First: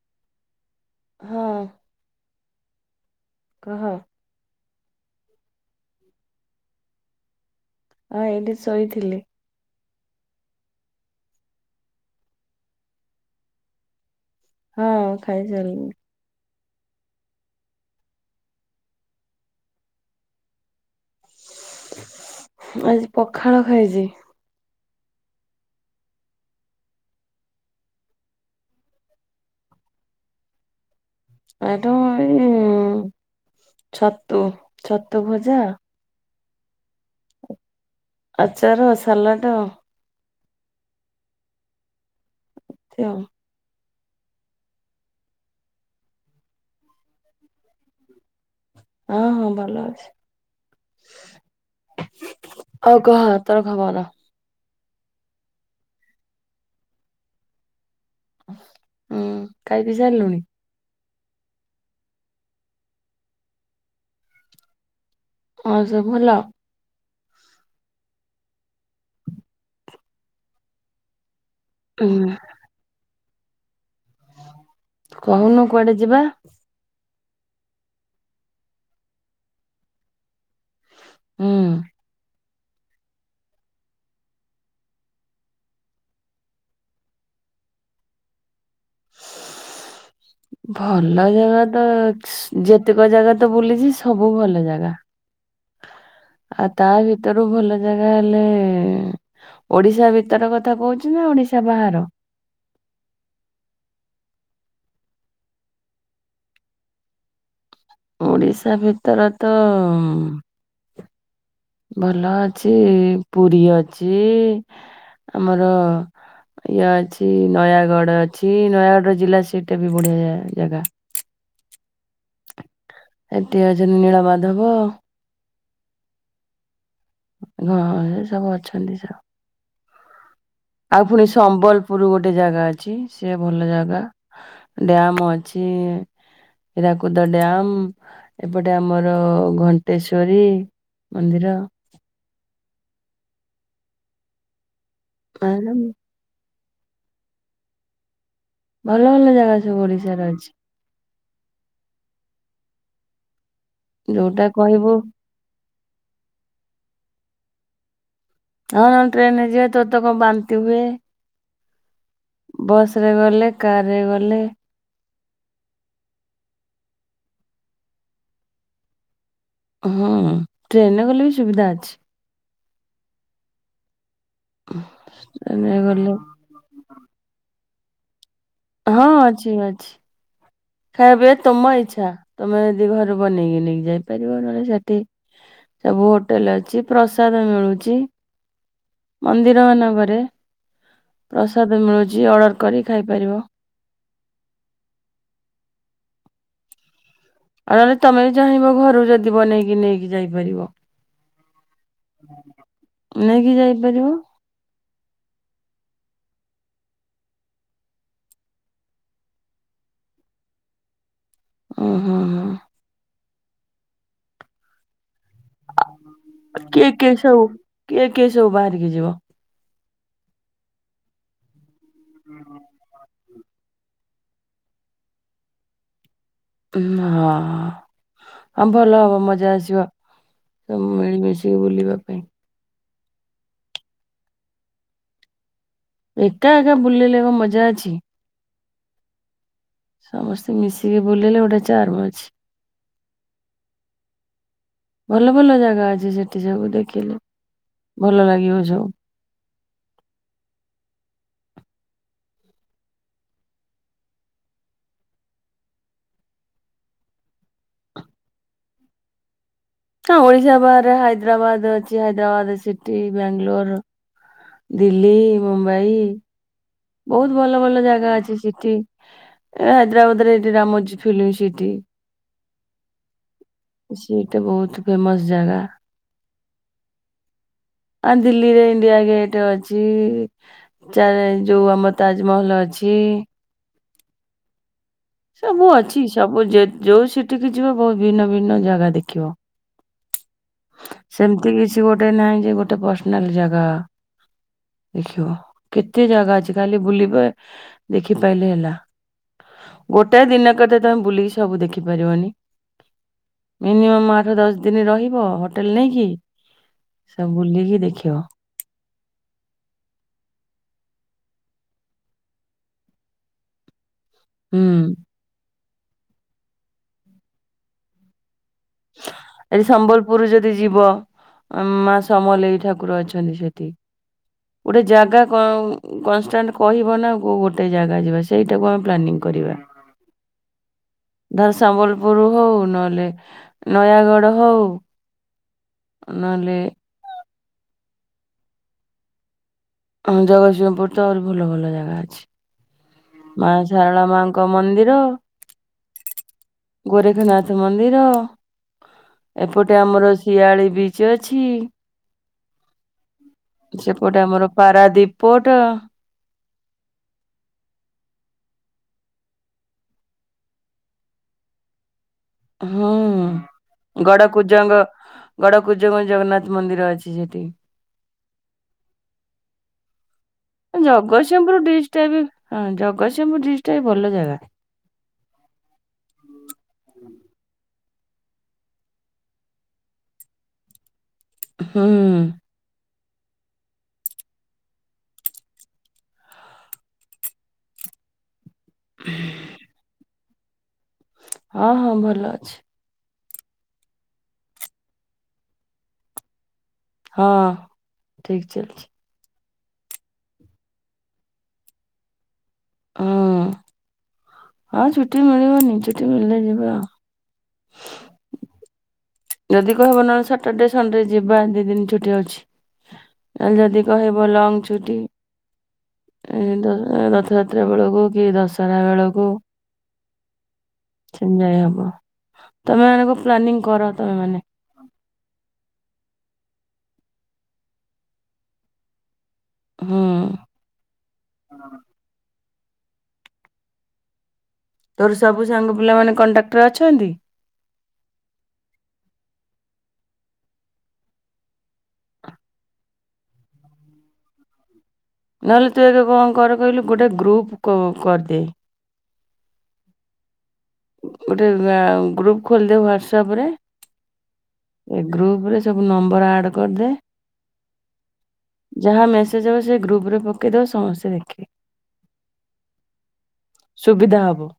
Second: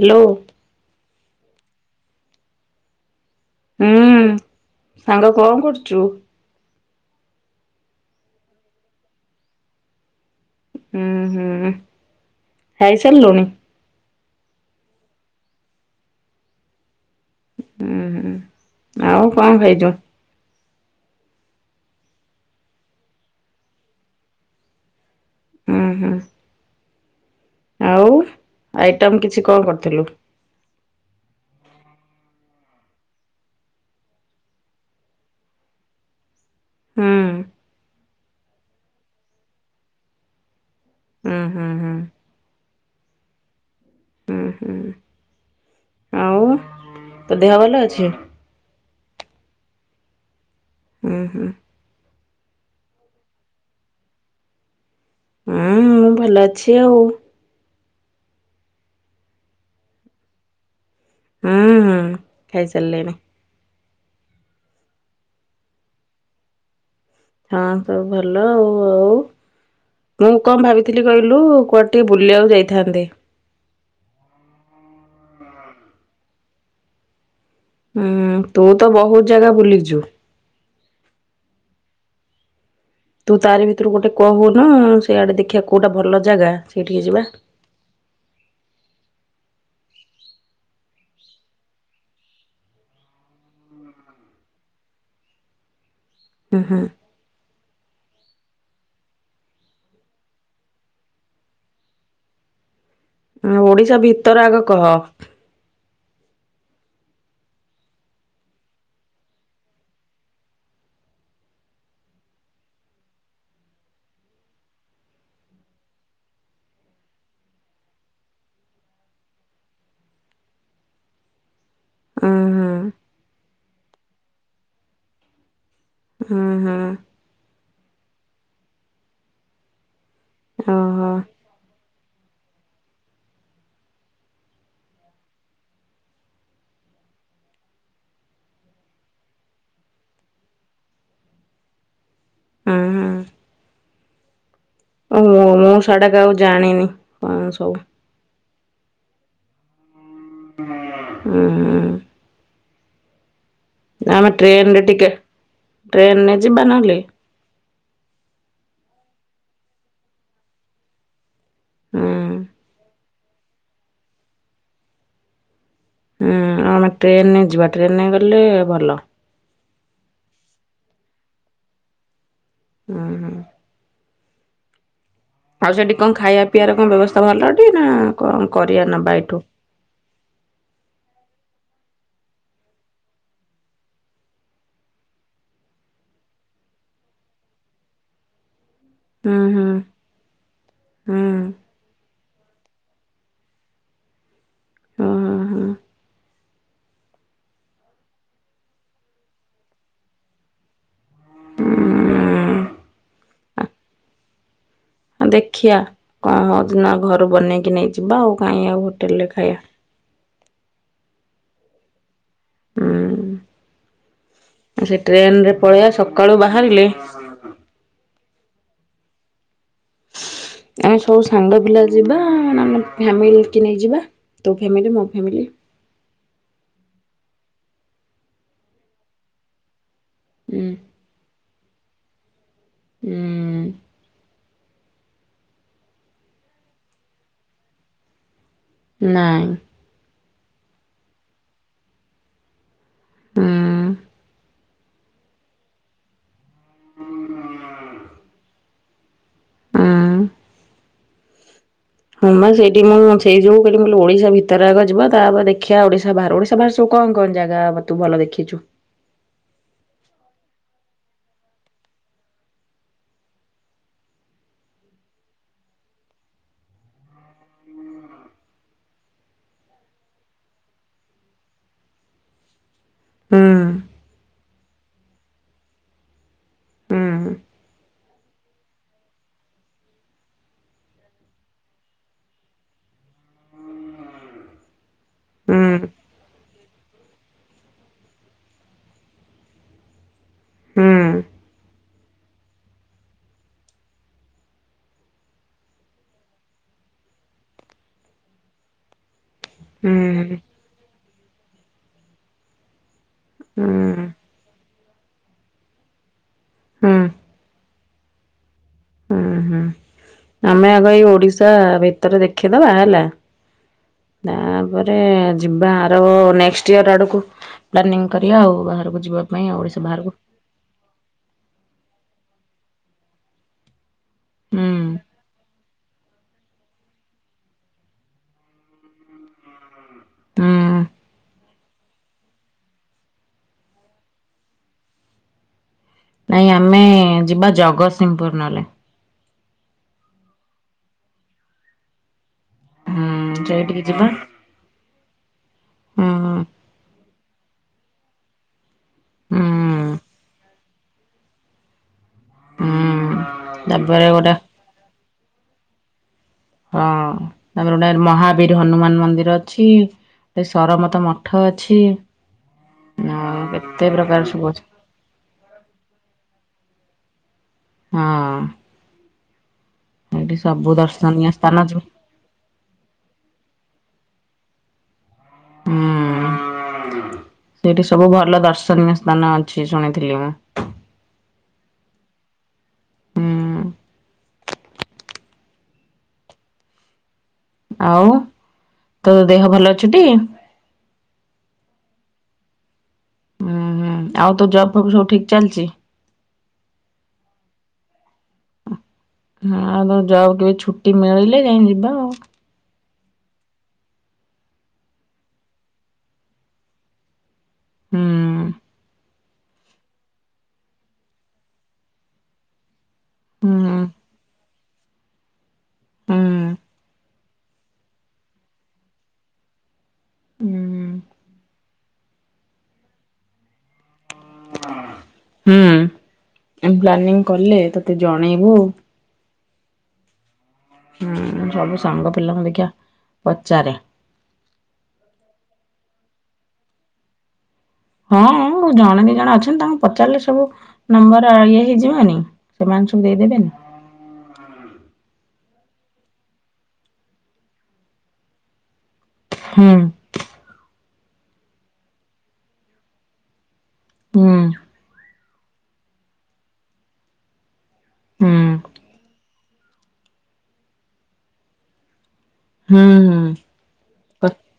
Hello ହଁ କହ ହୁଁ ସାଙ୍ଗ କଣ କରୁଛୁ ହଁ ଏଇଠି ଶୋଇଥିଲି ହୁଁ ହୁଁ ହେଇସାର ଲୁଣି ହଁ ଖାଇ ଚାଲ ହୁଁ ହୁଁ ଆଉ କଣ ଖାଇଛୁ ଆଜି ପଖାଳ ଖାଇଛି ହୁଁ ହୁଁ ଆଉ ଆଇଟମ କିଛି କଣ କରିଥିଲୁ ଏଠ ଏଇ ଛତ୍ର ଛତ୍ର ଭୂଜା ହଁ ଆଚାର ସାଲାଟ ହୁଁ ହୁଁ ହୁଁ ଆଛ ହୁଁ ହୁଁ ତ ଦେହ ଭଲ ଅଛି ହଁ ହଁ ଭଲ ଅଛି ହୁଁ ହୁଁ ଆଉ କ ତରଖବ ହୁଁ ମୁଁ ଭଲ ଅଛି ଆଉ ହୁଁ କାଇ ବିିସ ଲୁଣି ହୁଁ ହଁ ଖାଇ ଚାଲିଲଣି ହଁ ସ ଭଲ ହଁ ସବୁ ଭଲ ଆଉ ଆଉ ମୁଁ କଣ ଭାବିଥିଲି କହିଲୁ କୁଆଟିେ ହୁଁ ବୁଲିବାକୁ ଯାଇଥାନ୍ତି କହୁନୁ କୁଆଡେ ଯିବା ହୁଁ ତୁ ତ ବହୁତ ଜାଗା ବୁଲିଛୁ ହୁଁ ତୁ ତାରି ଭିତରୁ ଗୋଟେ କହୁନ ସେଆଡେ ଦେଖିବା କୋଉଟା ଭଲ ଜାଗା ସେଇଠିକେ ଯିବା ହ ଭଲ ଜାଗା ତ ଯେତିକ ଜାଗା ତ ବୁଲିଛି ସବୁ ଭଲ ଜାଗା ହୁଁ ଆଉ ତା ଭିତରୁ ଭଲ ଜାଗା ହେଲେ ଓଡିଶା ଭିତର କଥା କହୁଚୁ ନା ଓଡିଶା ବାହାର? ଓଡିଶା ଭିତର ଆଗ କହ। ଓଡିଶା ଭିତର ତ ଭଲ ଅଛି ପୁରି ଅଛି। ଆମର ଇଏ ଅଛି ନୟାଗଡ ଅଛି ନୟାଗଡ ର ଜିଲ୍ଲା ସେଇଟା ବି ବଢିଆ ଜାଗା। [inaudible] ଉଁ ହୁଁ। ଏଠି ଅଛନ୍ତି ନିଳମାଧବ। ହୁଁ ହୁଁ ହଁ ସେ ସବୁ ଅଛନ୍ତି। [unintelligible] ଆଉ ଓହୋ ପୁଣି ସମ୍ବଲପୁର ଗୋଟେ ଜାଗା ଅଛି। ସେ ଭଲ ଜାଗା। ଡ୍ୟାମ ଅଛି। [inaudible] ହୀରାକୁଦ ଡ୍ୟାମ ଏପଟେ ଆମର ଘଣ୍ଟେଶ୍ଵରୀ। ମନ୍ଦିର। [unintelligible] ମୁଁ ମୁଁ ସିଆଡେ କାହାକୁ ଜାଣିନି। ମୁଁ ସବୁ ଭଲ ଭଲ ଜାଗା ଅଛି ସବୁ ଓଡ଼ି ଉଁ। ଆମେ ଯୋଉଟା ଟ୍ରେନରେ କହିବୁ ଟିକେ, ଟ୍ରେନ ଯିବା ନହେଲେ? ହଁ ଟ୍ରେନରେ ଯିବା ତୋ ତ କଣ ବାନ୍ତି ହୁଏ। ହୁଁ। ବସ୍ [unintelligible] ଗଲେ କାରରେ ଗଲେ ହୁଁ ଆମେ ଟ୍ରେନରେ ଯିବା ଟ୍ରେନରେ ଗଲେ ଭଲ। ହୁଁ ଟ୍ରେନରେ ଗଲେ ବି ସୁବିଧା ଅଛି। ଉଁ ହୁଁ। [inaudible] ଆଉ ସେଠି ଗଲେ କଣ ଖାଇବା ପିଇବାର କଣ ବ୍ୟବସ୍ଥା ଭଲ ଅଛି ନା କଣ କରିବା ହଁ ନବା ଏଠୁ? ଅଛି ଅଛି ଖାଇବା ପିଇବା ତମ ଇଚ୍ଛା। ତମେ ଯଦି ଘରୁ ବନେଇକି ନେଇକି ଯାଇପାରିବ। ନହେଲେ ସେଠି ସବୁ ହୋଟେଲ ଅଛି ପ୍ରସାଦ ମିଳୁଛି। ହୁଁ ହୁଁ ମନ୍ଦିର ମାନଙ୍କରେ ହୁଁ ପ୍ରସାଦ ମିଳୁଛି। ଅର୍ଡର କରି ଖାଇପାରିବ। [unintelligible] ଆଉ ନହେଲେ ତମେବି ଚାହିଁବ ଘରକୁ ଯଦି ବନେଇକି ନେଇକି ଯାଇପାରିବ। ନେଇକି ହୁଁ ଯାଇପାରିବ। ଦେଖିଆ କଣ ହଉଛି ନା ଘରୁ ବନେଇକି ନେଇଯିବା ଆଉ। କାଇ ଆଉ ହୋଟେଲରେ ଖାଇବା। [inaudible] ହୁଁ ହୁଁ ହୁଁ। ହୁଁ ସେ ଟ୍ରେନରେ ପଳେଇବା ସକାଳୁ ବାହାରିଲେ କିଏ କିଏ ସବୁ କିଏ [unintelligible] ଯିବ। ଆମେ ସବୁ ସାଙ୍ଗ ପିଲା ଯିବା ନା ଆମ ଫାମିଲି କି ନେଇ ଯିବା ତୋ ଫ୍ୟାମିଲି ମୋ ଫ୍ୟାମିଲି। ହଁ ଆଉ ଭଲ ହବ ମଜା ଆସିବ। ଉଁ ସବୁ ମିଳିମିଶି ବୁଲିବା ପାଇଁ। ହୁଁ। ଏକା ଏକା ବୁଲିଲେ କଣ ମଜା ଅଛି? ନାଇଁ। ସମସ୍ତେ ମିଶିକି ବୁଲିଲେ ଗୋଟେ ଚାର୍ମ ଅଛି। ହୁଁ। ଭଲ ଭଲ ଜାଗା ଅଛି ସେଠିସବୁ ଦେଖିଲେ ଭଲ ଲାଗିବ ସବୁ। ହୁଁ। ହୁମା ସେଇଠି ମୁଁ ସେଇ ଯୋଉ କହିଲି ଓଡିଶା ଭିତରେ ଆଗ ଯିବା ତାପରେ ଦେଖିବା ଓଡିଶା ବାହାରେ। ଓଡିଶା ବାହାରାରେ ସବୁ କଣ କଣ ଜାଗା ହବ, ତୁ ଭଲ ଦେଖିଛୁ? ହଁ ଓଡିଶା ବାହାରେ ହାଇଦ୍ରାବାଦ ଅଛି, ହାଇଦ୍ରାବାଦ ସିଟି ବାଙ୍ଗାଲୋର ଦିଲ୍ଲୀ, ମୁମ୍ବାଇ ବହୁତ ଭଲ ଭଲ ଜାଗା ଅଛି ସିଟି ହାଇଦ୍ରାବାଦରେ ଏଇଟି ରାମଜୀ ଫିଲ୍ମ ସିଟି ହୁଁ। ସେଇଟା ବହୁତ ଫେମସ ଜାଗା। ହୁଁ ଆ ଦିଲ୍ଲୀରେ ଇଣ୍ଡିଆ ଗେଟ ଅଛି, [unintelligible] ଯୋଉ ଆମ ତାଜମହଲ ଅଛି। ଅଛି। ସବୁ ହୁଁ ଅଛି ସବୁ ଜ ଯୋଉ ସିଟିକ ଯିବ ବହୁତ ଭିନ୍ନ ଭିନ୍ନ ଜାଗା ଦେଖିବ। ହୁଁ। ସେମିତି କିଛି ଗୋଟେ ନାହିଁ ଯେ ଗୋଟେ ପର୍ସନାଲ ଜାଗା ଦେଖିବ କେତେ ଜାଗା ଅଛି ଖାଲି ବୁଲି ପା ଦେଖି ପାଇଲେ ହେଲା। ହୁଁ ଗୋଟାଏ ଦିନ କତେ ତମେ ବୁଲିକି ସବୁ ଦେଖି ପାରିବନି। ହୁଁ ମିନିମମ୍ ଆଠ ଦଶ ଦିନ ରହିବ ହୋଟେଲ ନେଇ କି ହୁଁ ସବୁ ବୁଲିକି ଦେଖିବ। ହୁଁ ହୁଁ। ଆମେ ଆଗ ଏଇ ଓଡିଶା ଭିତରେ ଦେଖିଦବା ହେଲା। ହୁଁ ତାପରେ ଯିବା ଆର ନେକ୍ସଟ ଇୟର ଆଡକୁ ପ୍ଲାନିଂ କରିଆ ଆଉ। ବାହାରକୁ ଯିବା ପାଇଁ ଆଉ ଏ ଓଡିଶା ବାହାରକୁ ସମ୍ବଲପୁର ଯଦି ଯିବ ଅଁ ମା ସମଲେଇ ଠାକୁର ଅଛନ୍ତି ସେଠି। ହୁଁ ଗୋଟେ ଜାଗା କନ କଂଷ୍ଟାନ୍ତ କହିବ ନା, ଗୋଟେ ଜାଗା ଯିବା ସେଇଟାକୁ ଆମେ ପ୍ଲାନିଂ କର ଯିବା। ହୁଁ। ଧର ସମ୍ବଲପୁର ହଉ, ନହେଲେ ନୟାଗଡ଼ ହଉ ନାଇଁ ନହେଲେ ଆମେ ଯିବା ଜଗତସିଂହପୁର ନହଲେ। ହଁ ଜଗତସିଂହପୁର ତ ଆହୁରି ଭଲ ଭଲ ଜାଗା ଅଛି। ହୁଁ ମା ସେଇଠିକି ଶାରଳା ଯିବା। ମାଙ୍କ ମନ୍ଦିର, ହୁଁ ଗୋରେଖନାଥ ଥ ମନ୍ଦିର ହୁଁ ଏପଟେ ଆମର ଶିଆଳି ବିଚ ଅଛି। ହୁଁ। ତାପରେ ସେପଟେ ଗୋଟେ ଆମର ପାରାଦୀପ ପୋର୍ଟ। ହଁ ତାପରେ, ଗୋଟେ ମହାବୀର ହନୁମାନ ମନ୍ଦିର ଅଛି। ଏ ସରମତ ମଠ ଅଛି। ହଁ। କେତେ ପ୍ରକାର ଗଡ ସବୁ ଅଛି କୁଜଙ୍ଗ ଗଡ କୁଜଙ୍ଗ ଜଗନ୍ନାଥ ମନ୍ଦିର ଅଛି ସେଠି। ହଁ। ସେଇଠି ସବୁ ଦର୍ଶନୀୟ ସ୍ଥାନ ଜଗତସିଂହପୁର ଅଛି। ଡିଷ୍ଟ ଟା ବି, ହଁ ଜଗତସିଂହପୁର ଡିଷ୍ଟ୍ ଟା ବି ଭଲ ଯା ଗା। ହୁଁ ସେଇଠି ସବୁ ଭଲ ଦର୍ଶନୀୟ ସ୍ଥାନ ଅଛି ଶୁଣିଥିଲି ମୁଁ। ହୁଁ। ହୁଁ। ଆଉ ତୋ ଦେହ ଭଲ ଅଛି ଟି? ହଁ ହଁ ଭଲ ଅଛି। ହୁଁ ହୁଁ ଆଉ ତୋ ଜବ୍ ଫବ ସବୁ ଠିକ ଚାଲିଛି। ହଁ ଠିକ ଚାଲିଛି। ହଁ ଆଉ ତୋ ଯବ କେବେ ଛୁଟି ମିଳିଲେ ଯାଇଁ ଯିବା ଆଉ। ହଁ ଆଉ ଛୁଟି ମିଳିବନି ଛୁଟି ମିଳିଲେ ଯିବା ଆଉ। ହୁଁ। ଯଦି କହିବ ନହେଲେ, ସଟରର୍ଡେ ସଣ୍ଡେ ଯିବା ଦି ଦିନ ଛୁଟି ହୁଁ ଅଛି। ହୁଁ। ଯଦି କହିବ ଲଙ୍ଗ ଛୁଟି। [unintelligible] ରଥଯାତ୍ରା ବେଳକୁ କି ଦଶହରା ବେଳକୁ। ସେ ଯାଇ ହବ ତମେ ଆଗ ପ୍ଲାନିଂ କର। ତମେ ମାନେ ହୁଁ। ଆମେ ପ୍ଲାନିଂ କଲେ ତତେ ଜଣେଇବୁ ଆଉ। ହୁଁ ହୁଁ ସବୁ ସାଙ୍ଗ ପିଲାଙ୍କୁ ଦେ ଆଜ୍ଞା ପଚାରେ ତୋର ସବୁ ସାଙ୍ଗ ପିଲା ମାନେ କଣ୍ଟାକ୍ଟ ରେ ଅଛନ୍ତି? ହଁ-ଅ-ଅ ଜଣେ ଦି ଜଣେ ଅଛନ୍ତି ତାଙ୍କୁ ପଚାରିଲେ ସବୁ ନମ୍ବର ଇଏ ହେଇଯିବନି ସେମାନେ ସବୁ ଦେଇ ଦେବନି। ନହେଲେ ତୁ ଏକ କଣ କର କହିଲୁ ଗୋଟେ ଗ୍ରୁପ କୁ କରିଦେ। ହୁଁ। ଗୋଟେ ଅ ଗ୍ରୁପ ଖୋଲିଦେ ହ୍ଵାଟସଅପ ରେ। ହୁଁ ଏ ଗ୍ରୁପ ରେ ସବୁ ନମ୍ବର ଆଡ କରିଦେ। ହୁଁ ଯାହା ମେସେଜ ହେବ ସେ ଗ୍ରୁପରେ ପକେଇଦବ ସମସ୍ତେ ଦେଖିବେ। ହୁଁ ହୁଁ ସୁବିଧା କ ହବ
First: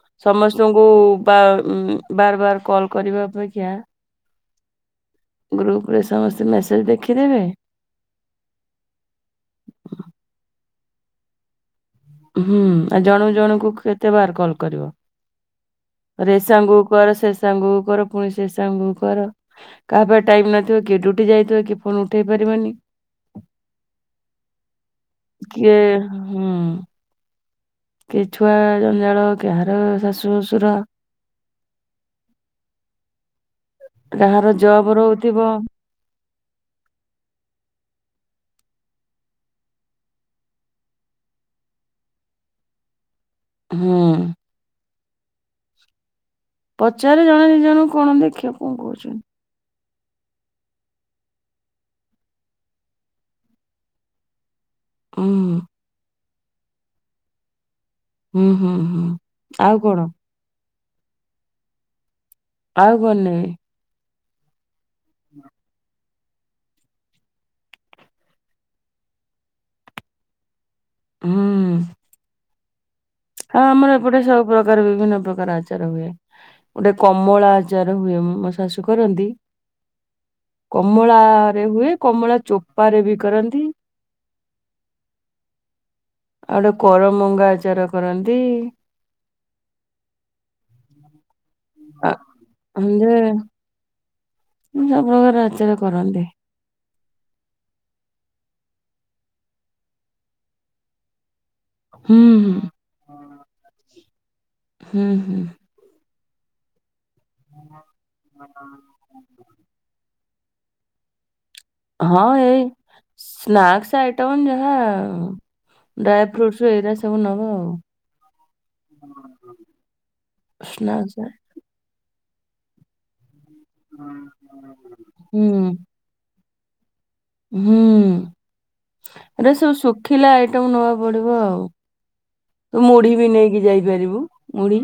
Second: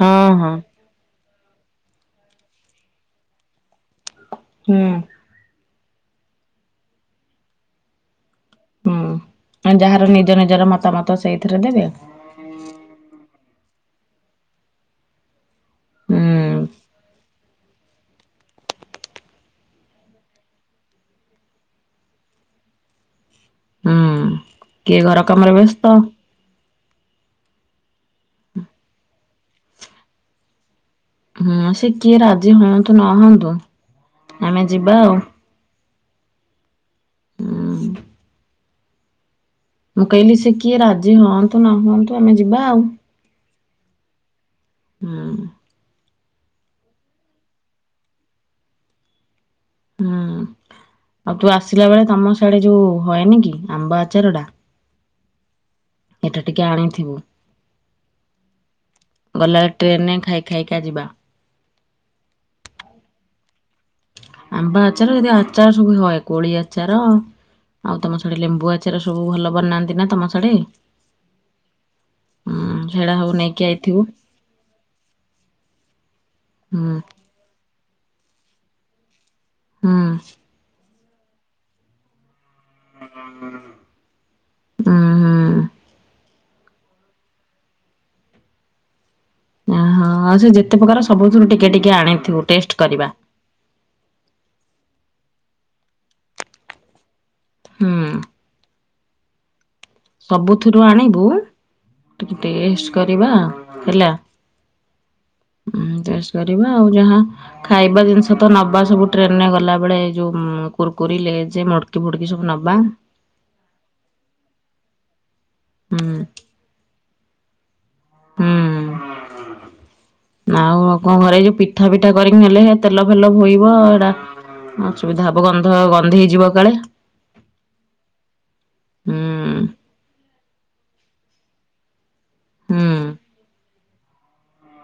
ହଁ ହଁ ସମସ୍ତଙ୍କୁ-ଉ-ଉ ବାର ବାର ବାର କଲ୍ କରିବା ଅପେକ୍ଷା ହୁଁ। ଗ୍ରୁପ ରେ ସମସ୍ତେ ମେସେଜ ଦେଖିଦେବେ। ହୁଁ ଯାହାର ନିଜ ନିଜର ମତାମତ ସେଇଥିରେ ଦେବେ। କୁ କେତେ ବାର କଲ୍ କରିବ। ହଁ ରେ ସାଙ୍ଗ କର, ସେ ସାଙ୍ଗ କର, ପୁଣି ସେ ସାଙ୍ଗ କର କାହାପାଖେ ଟାଇମ ନଥିବ କେ ଡ୍ୟୁ ଉଟି ଯାଇଥିବ କି ଫୋନ ଉଠେଇ ପାରିବନି। ହୁଁ କିଏ ଘର କାମରେ କିଏ ବ୍ୟସ୍ତ ହୁଁ। କି ଛୁଆ ଜଞ୍ଜାଳ, କାହାର ଶାଶୁ, ଶ୍ୱଶୁର ହୁଁ ସେ କିଏ ରାଜି ହୁଅନ୍ତୁ ନ ହୁଅନ୍ତୁ କାହାର ଆମେ ଯିବା ଜବ ରହୁଥିବ ହୁ ମୁଁ କହିଲି ସେ କିଏ ରାଜି ହୁଅନ୍ତୁ ନ ହୁଅନ୍ତୁ ଆମେ ଯିବା ଆଉ। ହୁଁ। ହୁଁ। ପଚାରେ ଜଣେ ଦି ଜଣଙ୍କୁ କଣ ଦେଖିବା କଣ କହୁଛନ୍ତି। ହଁ। ଆଉ ତୁ ଆସିଲା ବେଳେ ତମ ସିଆଡେ ଯୋଉ ହଏନି କି ଆମ୍ବ ଆଚାର ଟା। ହଁ। ଏଟା ଟିକେ ଆଣିଥିବୁ। ହୁଁ, ହୁଁ, ହୁଁ, ଗଲାବେଳେ ଆଉ କଣ? ଟ୍ରେନରେ ଖାଇ ଖାଇକି ଖାଇକା ଯିବା। ଆଉ କଣ ନେବି? ଆମ୍ବ ଆଚାର ଯଦି ଆଚାରା ସବୁ ହଏ। କୋଳି ଆଚାର ଆଉ ତମ ସାଡେ ଲେମ୍ବୁ ଆଚାର ସବୁ ଭଲ ବନାନ୍ତି ନା ତମ ସାଢେ। ହଁ। ସେଇଟା ସବୁ ହଁ ନେଇକି ଆମର ଆଇଥିବୁ ଏପଟେ ସବୁ ପ୍ରକାର ବିଭିନ୍ନ ପ୍ରକାର ଆଚାର ହୁଏ। ଗୋଟେ ହୁଁ କମଳା ଆ ଚାର ହୁଏ ମୁଁ ମୋ ଶାଶୁ କରନ୍ତି। ହଁ। କମଳା ରେ ହୁଏ। କମଳା ଚୋପାରେ ବି କରନ୍ତି। ହ ହ। ଆଉ ଗୋଟେ କରମଙ୍ଗା ଆଚାର କରନ୍ତି। ଓହୋ ଆଉ ସେ ଯେତେ ପ୍ରକାର ସବୁଥିରୁ ଟିକେ ଟିକେ ଟିକେ ଆ ଆଣିଥିବୁ ଟେଷ୍ଟ କରିବା। ଯେ ସବୁ ପ୍ରକାର ଆଚାର କରନ୍ତି। ହଁ। ସବୁଥିରୁ ଆଣିବୁ ହୁଁ, ଟିକେ ହୁଁ, ଟେଷ୍ଟ କରିବା ହେଲା ହୁଁ, ହୁଁ, ଉମ ଟେ କରିବା ଆଉ ଯାହା ଖାଇବା ଜିନିଷ ତ ନବା ସବୁ ଟ୍ରେନରେ ଗଲାବେେଳେ ଯଉ କୁର୍କୁରି ଲେଜ ମୁଡକି ହଁ ଫୁଡକି ସବୁ ଏଇ ନବା। ସ୍ନାକ୍ସ ଆଇଟମ୍ ଯାହା ହୁଁ ଡ୍ରାଏ ଫ୍ରୁଟୁ ଏଇଗା ସବୁ ନବା ଆଉ ହୁଁ ଆଉ ସ୍ନା କଣ କ୍ସ ଘରେ ଯୋଉ ପିଠା କରିକି ହେଲେ ତେଲ ଫେଲ ବୋଇବ ଏଇଟା ଅସୁବିଧା ହବ ହୁଁ, ଗନ୍ଧ ଗନ୍ଧେଇଯିବ କଳେ ହୁଁ ହୁଁ ରେ ସବୁ ଶୁଖିଲା ଆଇଟମ ନବାକୁ ପଡିବ ଆଉ ତୁ ହୁଁ ମୁଢି ବି ନେଇକି ଯାଇପାରିବୁ ମୁଢି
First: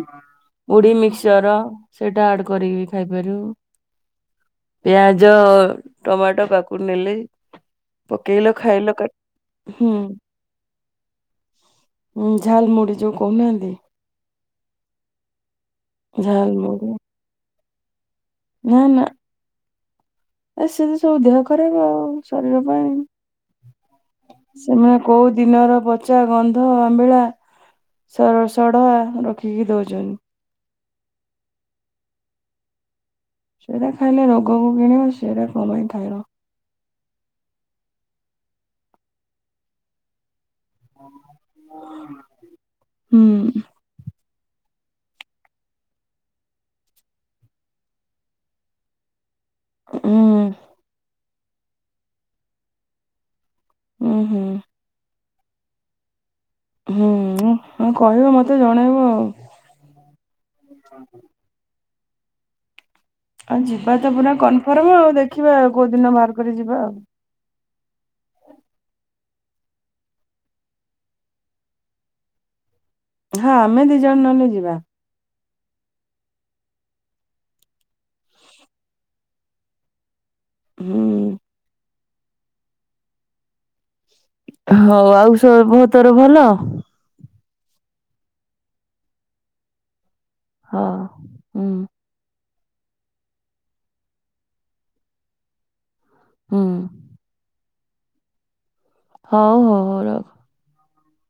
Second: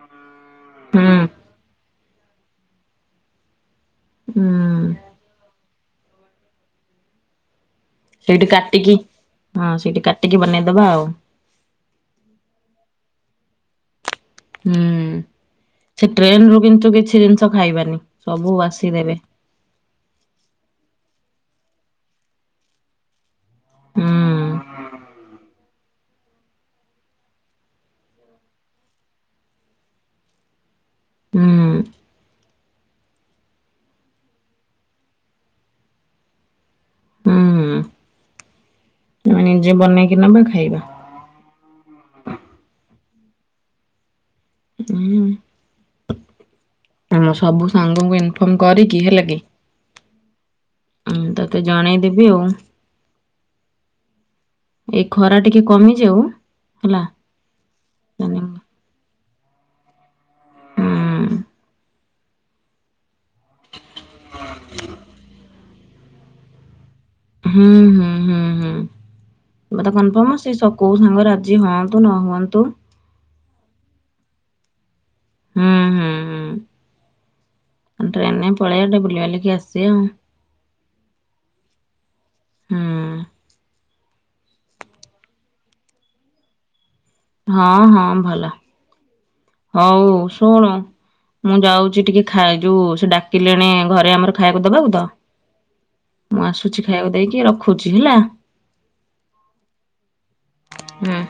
ମୁଢି ହୁଁ ମିକ୍ସଚର ସେଇଟା ଆଡ କରିକି ଖାଇପାରିବ ହୁଁ ପିଆଜ ଟମାଟୋ କାକୁଡି ନେଲେ ସେଇଠି ପକେଇଲ କାଟିକି ଖାଇଲ କା ହଁ ହୁଁ ସେଇଠି କାଟିକି ବନେଇଦବା ଆଉ ଝାଲ ମୁଢ଼ି ଯୋଉ କହୁନାହାନ୍ତି ହୁଁ ସେ ଟ୍ରେନ ରୁ ଝାଲମୁଢି କିନ୍ତୁ କିଛି ଜିନିଷ ଖାଇବାନି । ସବୁ ନା ବାସି ନା ଦେବେ । ଏ ସେତ ସବୁ ଦେହ ଖରାପ ଶରୀର ପାଇଁ ହୁଁ ସେମାନେ କୋଉ ଦିନର ପ ଚା ଗନ୍ଧ ଆମ୍ବିଳା ଷଡ଼ ସଡଆ ରଖିକି ଦଉଛନ୍ତି ହୁଁ ସେରା ଖାଇଲେ ରୋଗକୁ କିଣିବା ସେରା କ ପାଇଁ ଖାଇବ ହୁଁ ଆମେ ନିଜେ ବନେଇକି ନବା ଖାଇ ହୁଁ ହୁଁ ଆମ ସବୁ ସାଙ୍ଗଙ୍କୁ ଇନଫର୍ମ କରିକି ହେଲା କି ଉଁ ହୁଁ ହୁଁ ତତେ ଜଣେଇଦେବି ଆଉ। ଉଁ ହୁଁ ଏଇ ଖରା ଟିକେ କମିଯାଉ। ହେଲା ହୁଁ ଉଁ ହୁଁ କହିବ ମତେ ଜଣେଇବ ଆଉ ହଁ ଆଉ ଯିବା ତ ପୁରା କନଫର୍ମ ଆଉ ଦେଖିବାଉ କୋଉ ଦିନ ବାହାର କରି ଯିବା ଆଉ ହୁଁ ହୁଁ ହୁଁ ହୁଁ କ କନଫର୍ମ ସେ କୋଉ ସାଙ୍ଗରେ ରାଜଜି ହୁଅନ୍ତୁ ନ ହୁଅନ୍ତୁ ହଁ ଆମେ ଦି ଜଣ ନହଲେ ଯିବା। ହୁଁ ହୁଁ ହୁଁ ଟ୍ରେନ ପଳେଇବା ଟିକେ ବୁଲିବାଲି କେ ଆସିଆ ହୁଁ ଉଁ ହୁଁ ହଉ ଆଉ ସ ବୁତୋର ଭଲ ହଁ ହଁ ଭଲ ହଉ ଶୁଣ ହଁ ମୁଁ ହୁଁ ଯାଉଛି ଟିକେ ଖା ଖା ଯୋଉ ସେ ଡାକିଲେଣି ଘରେ ଆମର ଖାଇବାକୁ ଦବାକୁ ତ । ମୁଁ ହୁଁ। ଆସୁଛି ଖାଇବାକୁ ଦେଇଚି ରଖୁଛି ହେଲା । ହଉ ହଉ ହଉ ର ହୁଁ।